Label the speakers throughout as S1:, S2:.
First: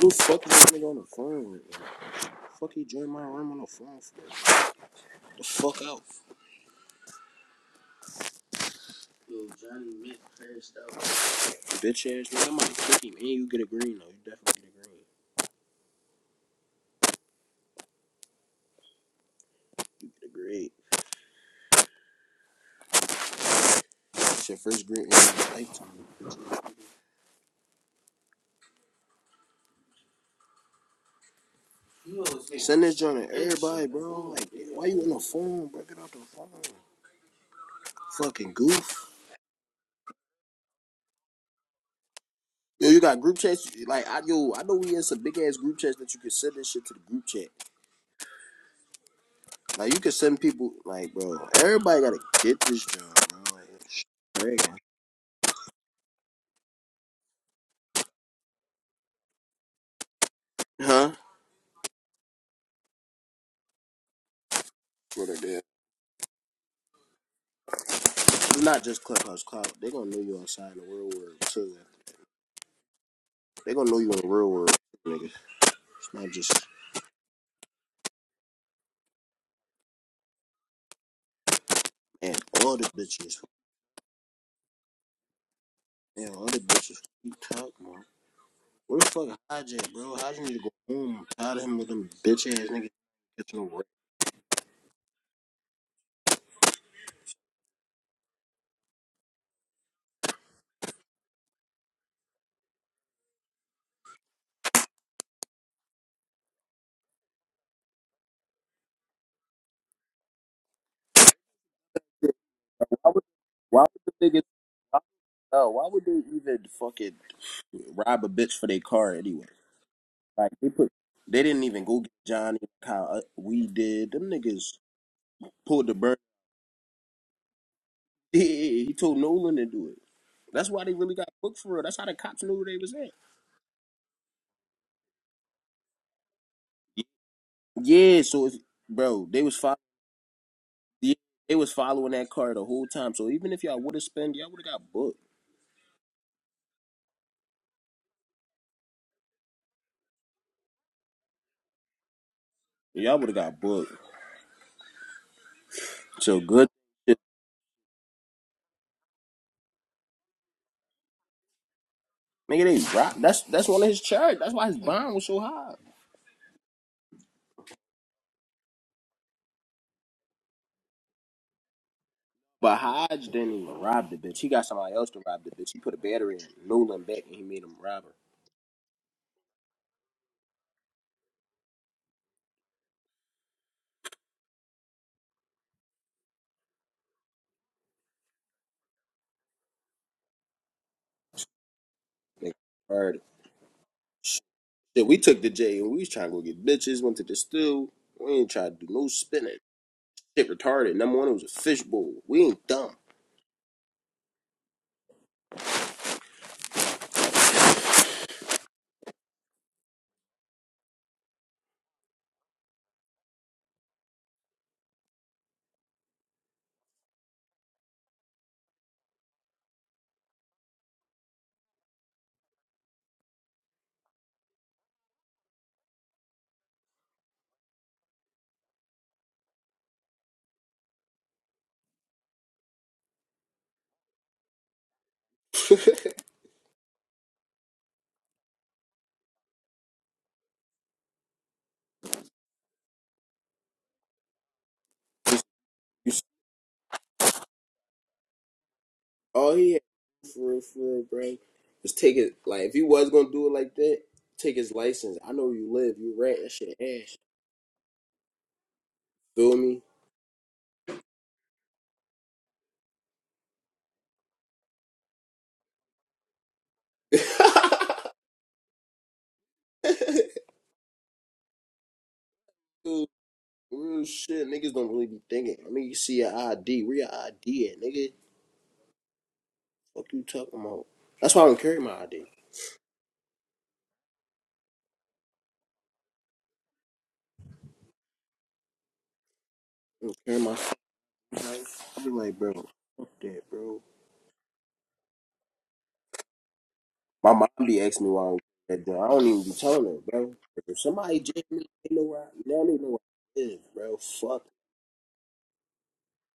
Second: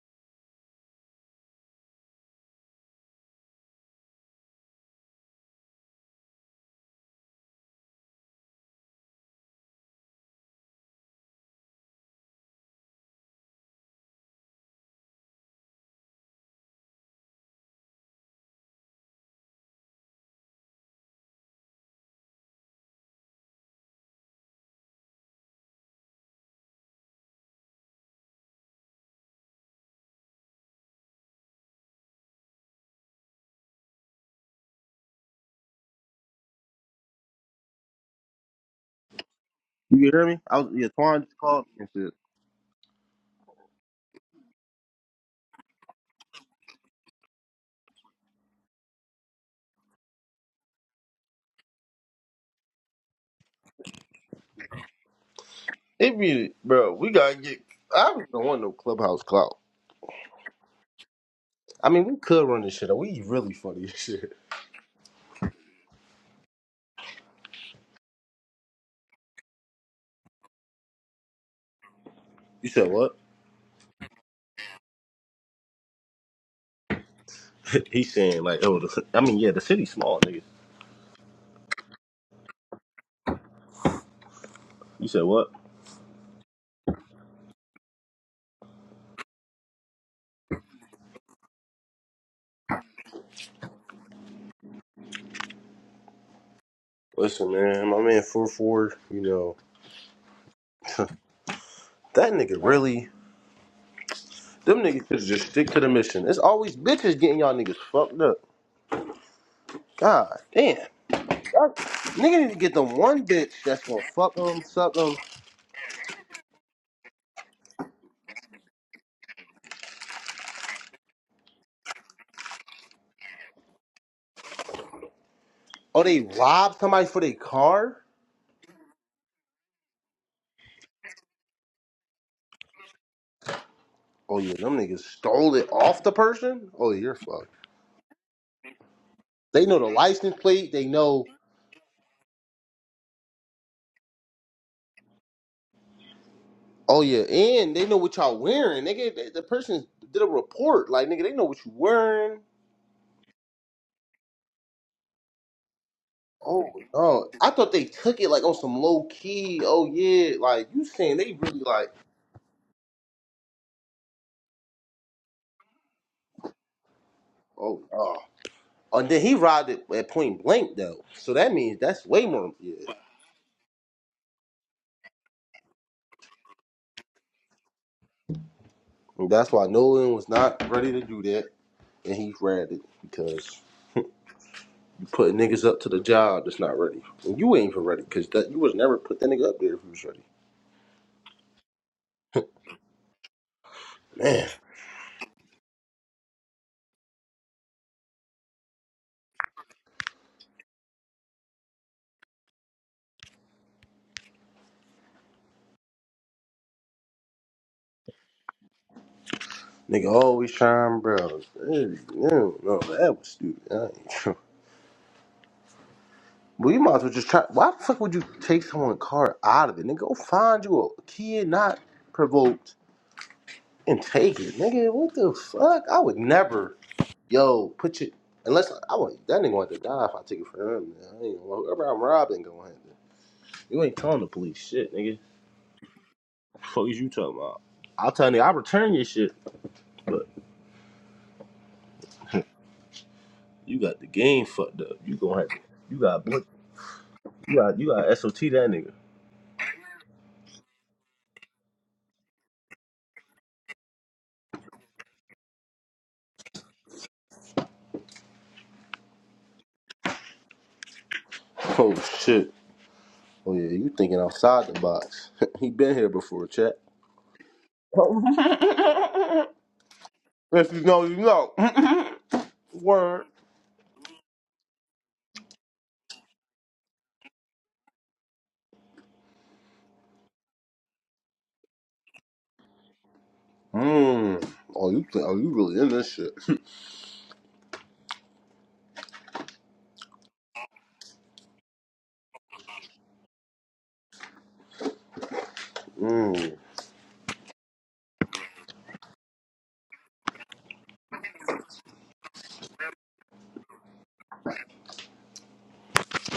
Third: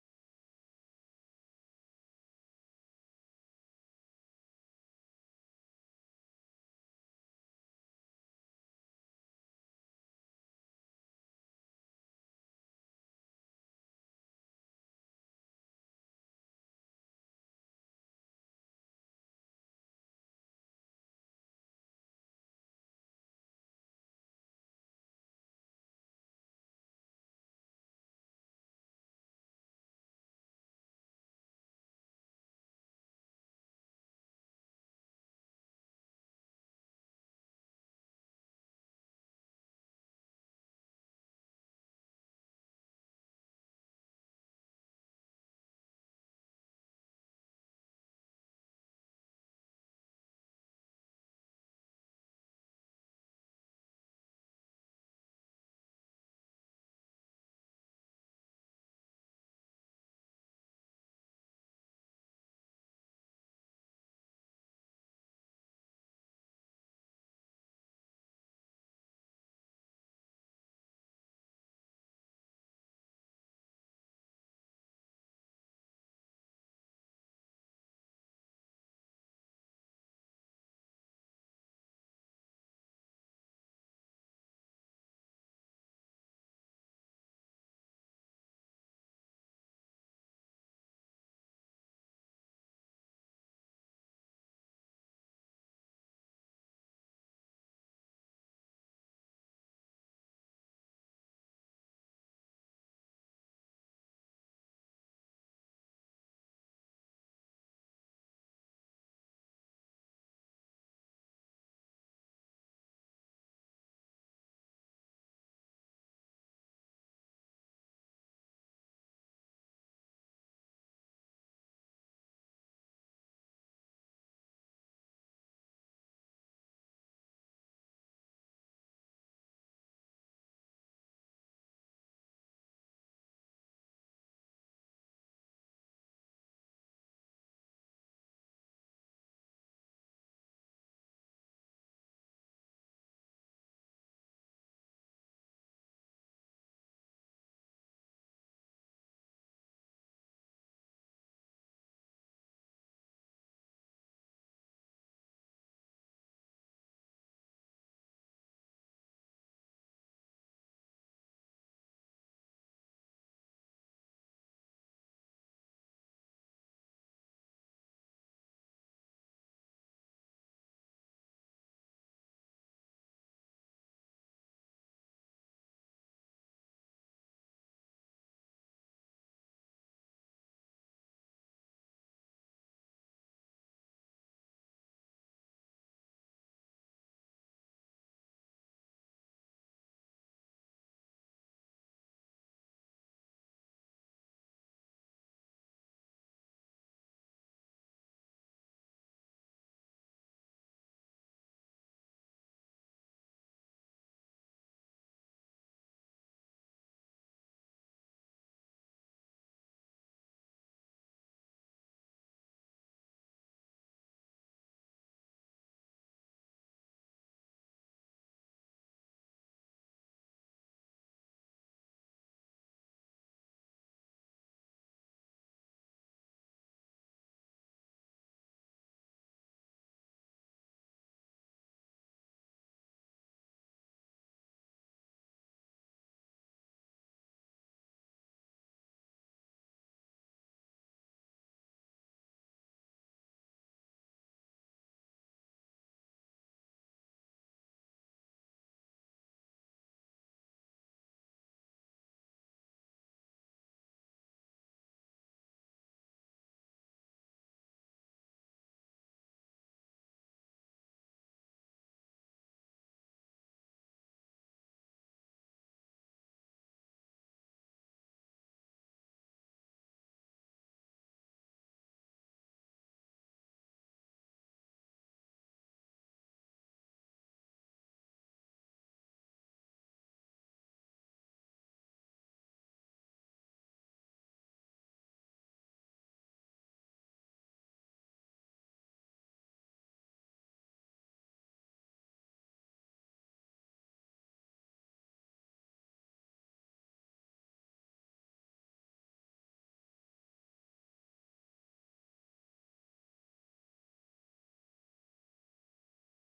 S1: Who the fuck is this nigga on the phone with? Like, fuck he joined my room on the phone for? The fuck out. Bitch ass nigga, I'm about to kick him. And you get a green though. You definitely get a green. You get a green. It's your first green in your lifetime. Send this joint to everybody, bro. Like, why you on the phone, bro? Get off the phone. Fucking goof.
S2: You can hear me? I was yeah, Twan just called me and shit.
S1: Yo, you got group chats? Like, I yo, I know we in some big ass group chats that you can send this shit to the group chat. Like, you can send people, like, bro, everybody gotta get this job, bro. Like,
S2: It be bro, we gotta get I really don't want no clubhouse clout.
S1: huh?
S2: I mean we could run this shit up. We really funny as shit.
S1: What crazy. Huh? It's not just Clubhouse Cloud. They gonna know you outside in the real world too.
S2: You said what?
S1: They gonna know you in the real world, nigga. It's not just
S2: He's saying like, oh the, I mean yeah, the city's small, nigga.
S1: man. All the bitches,
S2: You said what?
S1: man. All the bitches. You talk, man. Where the fuck Hodge at, bro? Hodge need to go home. I'm tired of him with them bitch ass niggas. Catching away.
S2: Listen, man, my man four four, you know that nigga really them niggas should just stick to the mission. It's always bitches getting y'all niggas fucked up. God damn. Y'all- Nigga need to get them one bitch
S1: Why
S2: that's gonna
S1: would the
S2: fuck
S1: niggas?
S2: them, suck them.
S1: Oh, why would they even fucking rob a bitch for their car anyway? Like they put, they didn't even go get Johnny like how uh, we did. Them niggas pulled the
S2: Oh,
S1: burn.
S2: they robbed somebody for their car?
S1: Yeah, he told Nolan to do it. That's why they really got booked for real. That's how the cops knew where they was at.
S2: Oh yeah, them niggas stole it off the person. Oh yeah, you're fucked.
S1: Yeah, so if bro, they was
S2: They
S1: following
S2: know the license plate. They know.
S1: they was following that car the whole time. So even if y'all would have spent, y'all would have got booked.
S2: Oh yeah, and they know what y'all wearing. Nigga, the the person did a report. Like nigga, they know what you wearing.
S1: Y'all would have got booked. So good
S2: Oh
S1: shit.
S2: no, I thought they took it like on some low key. Oh yeah, like you saying they really like.
S1: nigga they robbed that's that's one of his charge. That's why his bond was so high.
S2: Oh oh. And then he robbed it at point blank though, so that means that's way more.
S1: But
S2: Yeah,
S1: Hodge didn't even rob the bitch. He got somebody else to rob the bitch. He put a battery in Nolan back and he made him rob her.
S2: And that's why Nolan was not ready to do that, and he grabbed it because Putting niggas up to the job that's not ready. And you ain't even ready, cause that you was never put that nigga up there if you was ready.
S1: Nigga heard it.
S2: Man,
S1: Shit, we took the J and we was trying to go get bitches, went to the still. We ain't trying to do no spinning. shit retarded. Number one, it was a fishbowl. We ain't dumb.
S2: nigga always trying, bro. Hey, No, no, that was stupid. I ain't- sure. Well, you might as well just try. Why the fuck would you take someone's car out of it? Nigga, go find you a kid not provoked and take it. Nigga, what the fuck? I would never. Yo, put your. Unless I want that nigga want to die if I take it from him. Man. I ain't, whoever I'm robbing, gonna You ain't telling the police shit, nigga. Fuck is you talking about? I'll tell you, I'll return your shit, but you got the game fucked up. You gonna have to, you got you got you got SOT that nigga.
S1: all he had for real, for real, bro, was take it. Like if he was gonna do it like that, take his license. I know where you live. You rent that shit ass. Feel me?
S2: Oh shit. Oh yeah, you thinking outside the box. he been here before, chat. If you know, you know.
S1: Dude,
S2: Word.
S1: Real shit, niggas don't really be thinking. I mean, you see your ID, where your ID at, nigga? Fuck you talking about? That's why I don't carry my ID.
S2: Mmm. Oh, you think? Oh, you really in this shit?
S1: I don't carry my. I be like, bro, fuck that, bro.
S2: Mmm.
S1: My mom be asking me why I'm that joint. I don't even be telling her, bro. If somebody jam me, they know where I, they don't even know where I live, bro. Fuck.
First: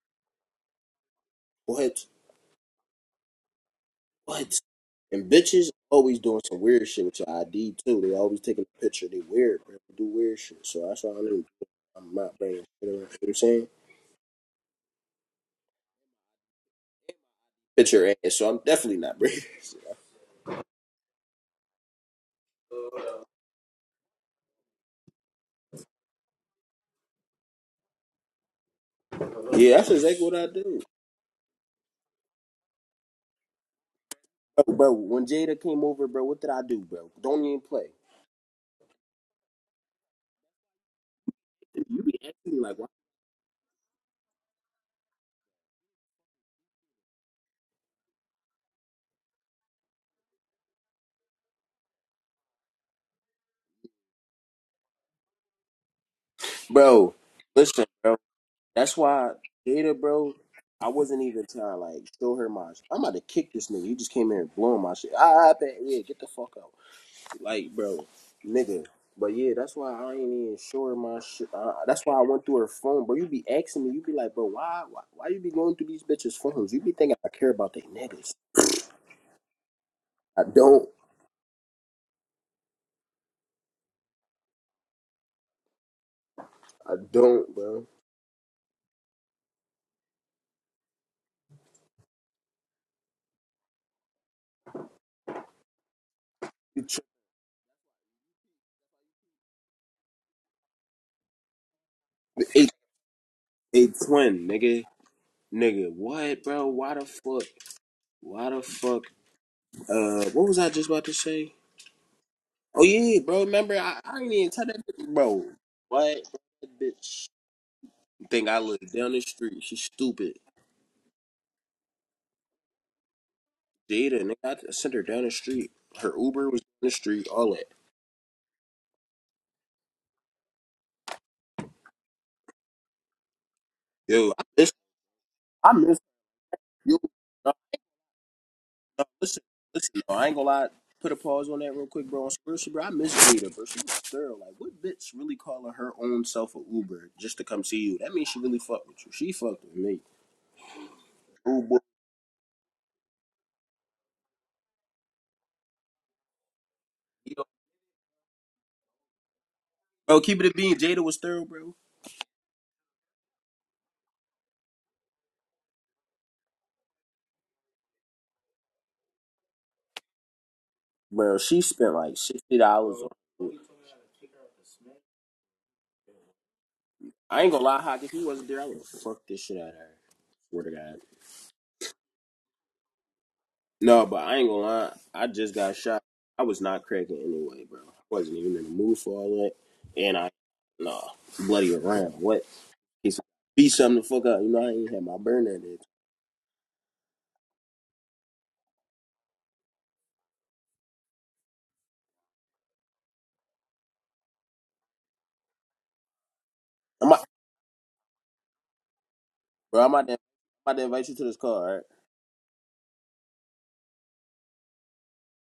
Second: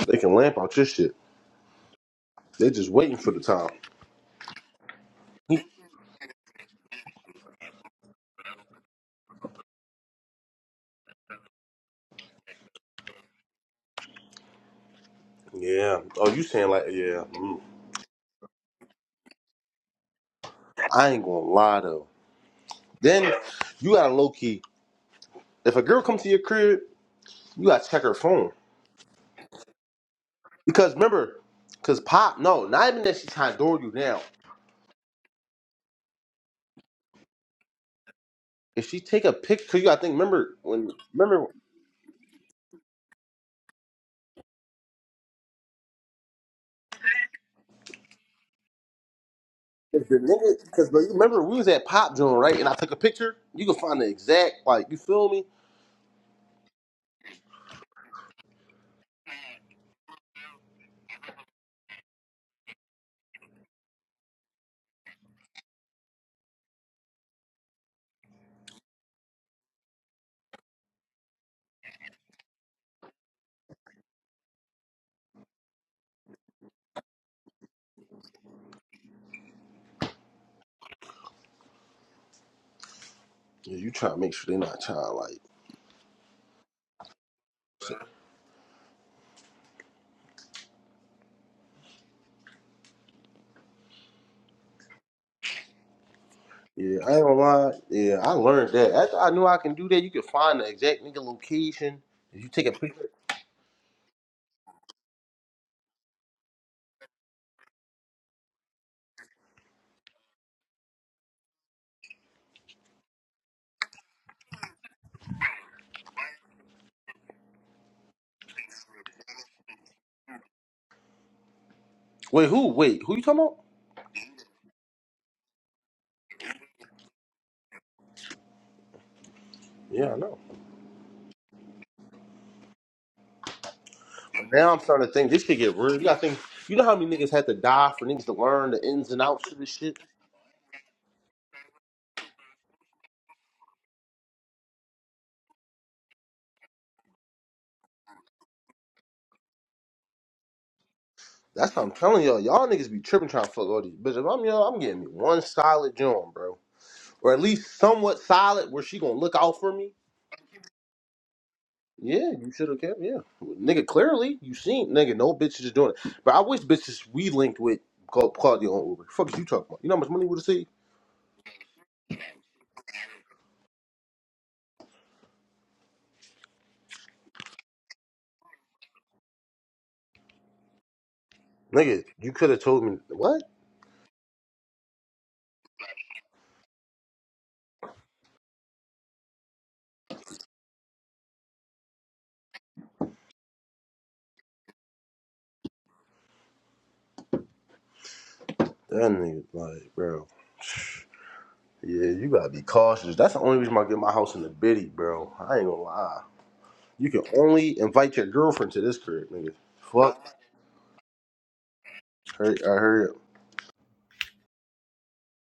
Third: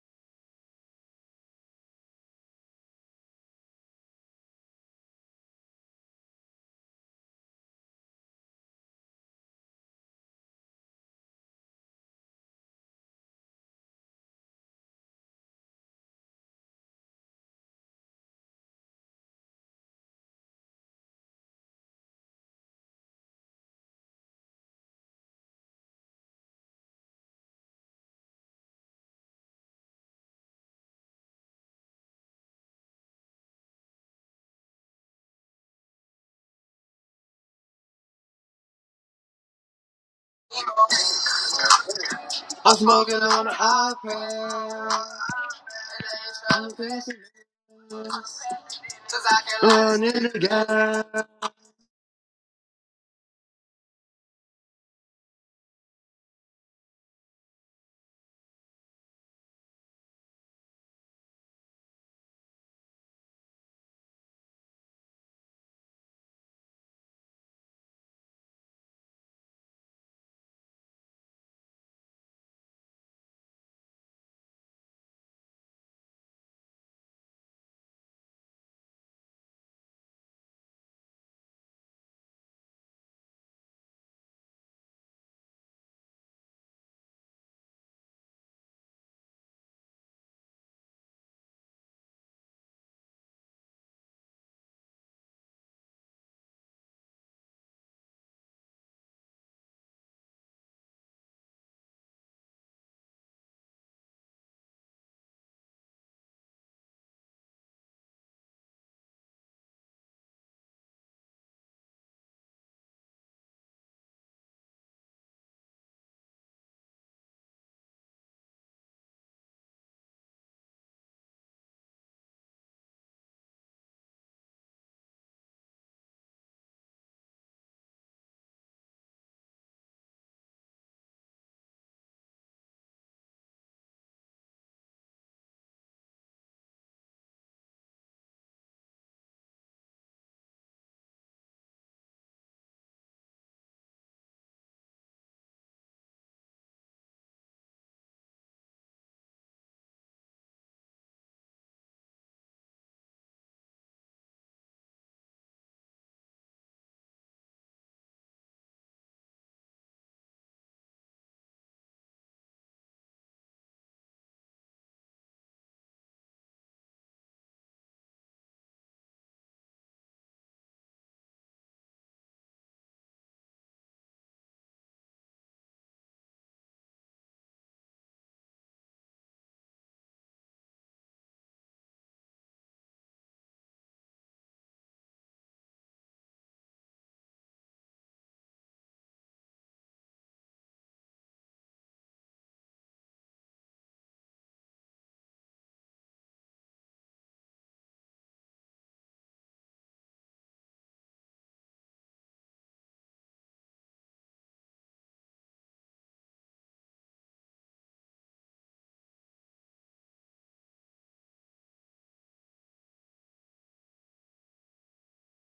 S2: They can lamp out your shit.
S1: What?
S2: They just waiting for the time.
S1: What? And bitches always doing some weird shit with your ID too. They always taking a picture. They weird, bro. They do weird shit. So that's why I don't even. I'm not bringing. shit around. You know what I'm saying?
S2: yeah. Oh, you saying like yeah? Mm.
S1: Picture ass. So I'm definitely not bringing. shit.
S2: I ain't gonna lie though. Then you got to low key. If a girl comes to your crib, you gotta check her phone.
S1: Yeah, that's exactly what I do.
S2: Because remember, because pop, no, not even that she's trying to door you down.
S1: Bro, bro, when Jada came over, bro, what did I do, bro? Don't even play.
S2: If she take a picture, cause you gotta think, remember when, remember,
S1: You be asking me like,
S3: I'm
S1: why?
S3: smoking on an iPad. I'm facing on
S2: if the
S3: in
S2: nigga, cause remember we was at Pop Joint, right? And I took a picture. You can find the exact, like, you feel me?
S1: Bro, listen, bro. That's why Jada, bro, I wasn't even trying to like show her my. I'm about to kick this nigga. You just came here and blowing my shit. I, I bet, yeah, get the fuck out, like, bro, nigga. But yeah, that's why I ain't even show her my shit. Uh, that's why I went through her phone, bro. You be asking me, you be like, bro, why, why, why you be going through these bitches' phones? You be thinking I care about they niggas. I don't,
S2: Yeah, you trying to make sure they not trying, like,
S1: I don't, bro.
S2: so-
S1: You tr-
S2: yeah, I ain't gonna lie. Yeah, I learned that. After I knew I can do that, you can find the exact nigga location. If you take
S1: eight,
S2: a picture,
S1: eight twin, nigga, nigga. What, bro? Why the fuck? Why the fuck? Uh, what was I just about to say? Oh yeah, yeah, bro. Remember, I, I didn't even tell that bitch, bro. What that bitch? Think I live down the street? She's stupid.
S2: wait, who? Wait, who you talking about?
S1: Jada, nigga, I sent her down the street. Her Uber was down the street. All that.
S2: Yeah, I know.
S1: Yo, I miss.
S2: Now I'm starting to think this could
S1: I
S2: get real.
S1: miss
S2: You gotta think. You know how
S1: you.
S2: many niggas had
S1: No,
S2: to die for niggas to learn the
S1: no,
S2: ins and
S1: listen,
S2: outs of this shit.
S1: listen. No, I ain't gonna lie. Put a pause on that real quick, bro. On Spurs, bro, I miss Jada, bro. She was thorough. Like, what bitch really calling her own self a Uber just to come see you? That means she really fucked with you. She fucked with me.
S2: That's
S1: Uber.
S2: what I'm telling y'all. Y'all niggas be tripping trying to fuck all these bitches. If I'm y'all, I'm getting me one solid joint, bro, or at
S1: Yo,
S2: least somewhat solid where she gonna look out for me.
S1: Bro, keep it a bean. Jada was thorough, bro.
S2: Yeah, you should have kept. Yeah, nigga. Clearly, you seen nigga. No bitches is doing it. But I wish bitches we linked with called called you on Uber. Fuck is you talking about? You know how much money would have saved,
S1: Bro, she spent like sixty dollars. on I ain't gonna lie, Hawk. If he wasn't there, I would have fucked this shit out of her. Swear to God.
S2: nigga? You could have told me what
S1: No, but I ain't gonna lie. I just got shot. I was not cracking anyway, bro. I wasn't even in the mood for all that. And I, nah, bloody around. What? he's said, beat something to fuck up. You know, I ain't had my burner at it.
S2: that nigga like, bro. Yeah, you gotta be cautious. That's the only reason why I get my house in the biddy, bro. I ain't gonna lie.
S1: I'm
S2: You can
S1: about,
S2: only invite your girlfriend to this crib, nigga.
S1: bro. I'm about to,
S2: Fuck.
S1: I'm about to invite you to this car, all right?
S2: Hurry, I heard.